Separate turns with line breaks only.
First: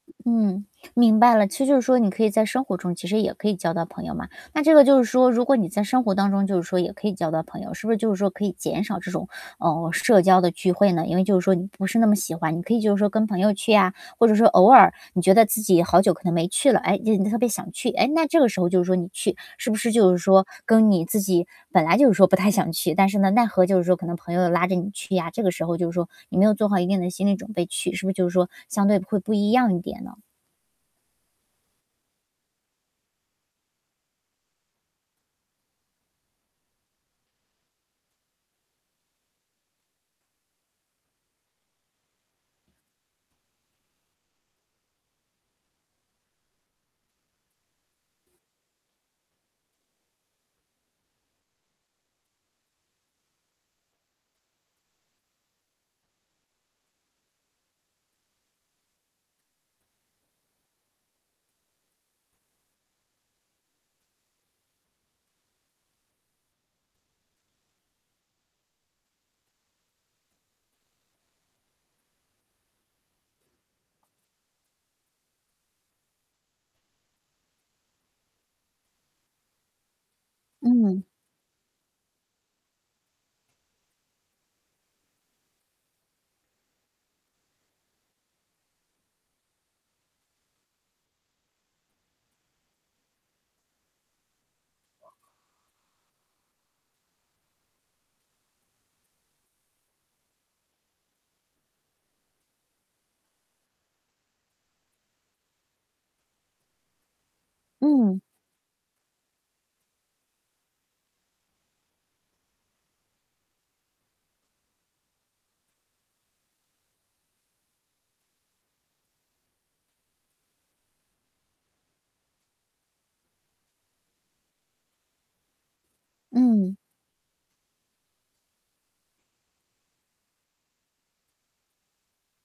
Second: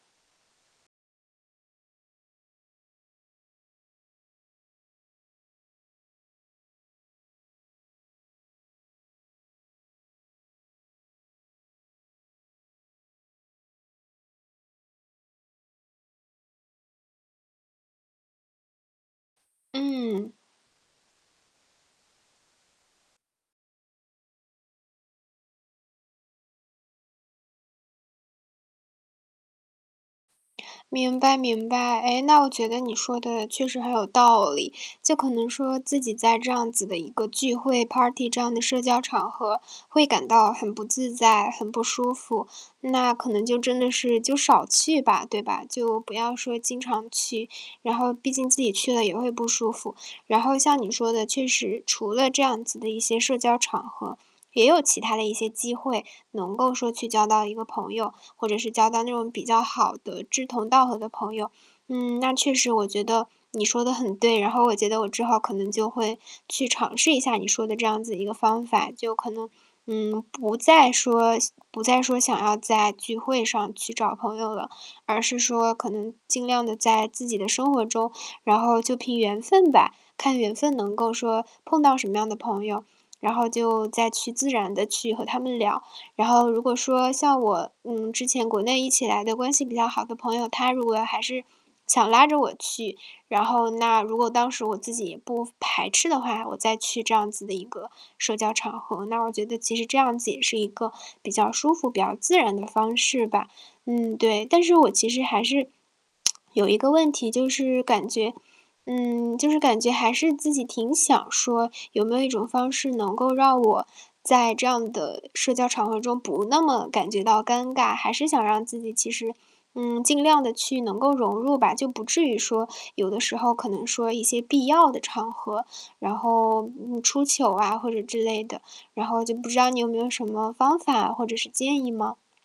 嗯，明白了，其实就是说你可以在生活中，其实也可以交到朋友嘛。那这个就是说如果你在生活当中，就是说也可以交到朋友，是不是就是说可以减少这种，嗯，社交的聚会呢？因为就是说你不是那么喜欢，你可以就是说跟朋友去啊。或者说偶尔，你觉得自己好久可能没去了，诶，今天你特别想去，诶，那这个时候就说你去，是不是就是
嗯。
说，跟你自己本来就是说不太想去，但是呢，奈何就是说可能朋友拉着你去呀，这个时候就是说你没有做好一定的心理准备去，是不是就是说，相对会不一样一点呢？
明白明白。诶，那我觉得你说的确实很有道理，就可能说自己在这样子的一个聚会 party 这样的社交场合会感到很不自在，很不舒服，那可能就真的是，就少去吧，对吧？就不要说经常去，然后毕竟自己去了也会不舒服。然后像你说的，确实，除了这样子的一些社交场合，也有其他的一些机会能够说去交到一个朋友，或者是交到那种比较好的志同道合的朋友。嗯，那确实我觉得你说得很对，然后我觉得我之后可能就会去尝试一下你说的这样子一个方法。就可能，嗯，不再说不再说想要在聚会上去找朋友了，而是说可能尽量地在自己的生活中，然后就凭缘分吧，看缘分能
嗯。
够说碰到什么样的朋友，然后就再去自然地去和他们聊。然后如果说像我，嗯，之前国内一起来的关系比较好的朋友，他如果还是想拉着我去，然后那如果当时我自己也不排斥的话，我再去这样子的一个社交场合，那我觉得其实这样子也是一个比较舒服，比较自然的方式吧。嗯，对，但是我其实还是，有一个问题就是感
嗯。
觉嗯，就是感觉还是自己挺想说，有没有一种方式能够让我在这样的社交场合中不那么感觉到尴尬，还是想让自己其实，嗯，尽量地去能够融入吧。就不至于说，有的时候可能说一些必要的场合，然后，
嗯。
嗯，出糗啊，或者之类的。然后就不知道你有没有什么方法或者是建议吗？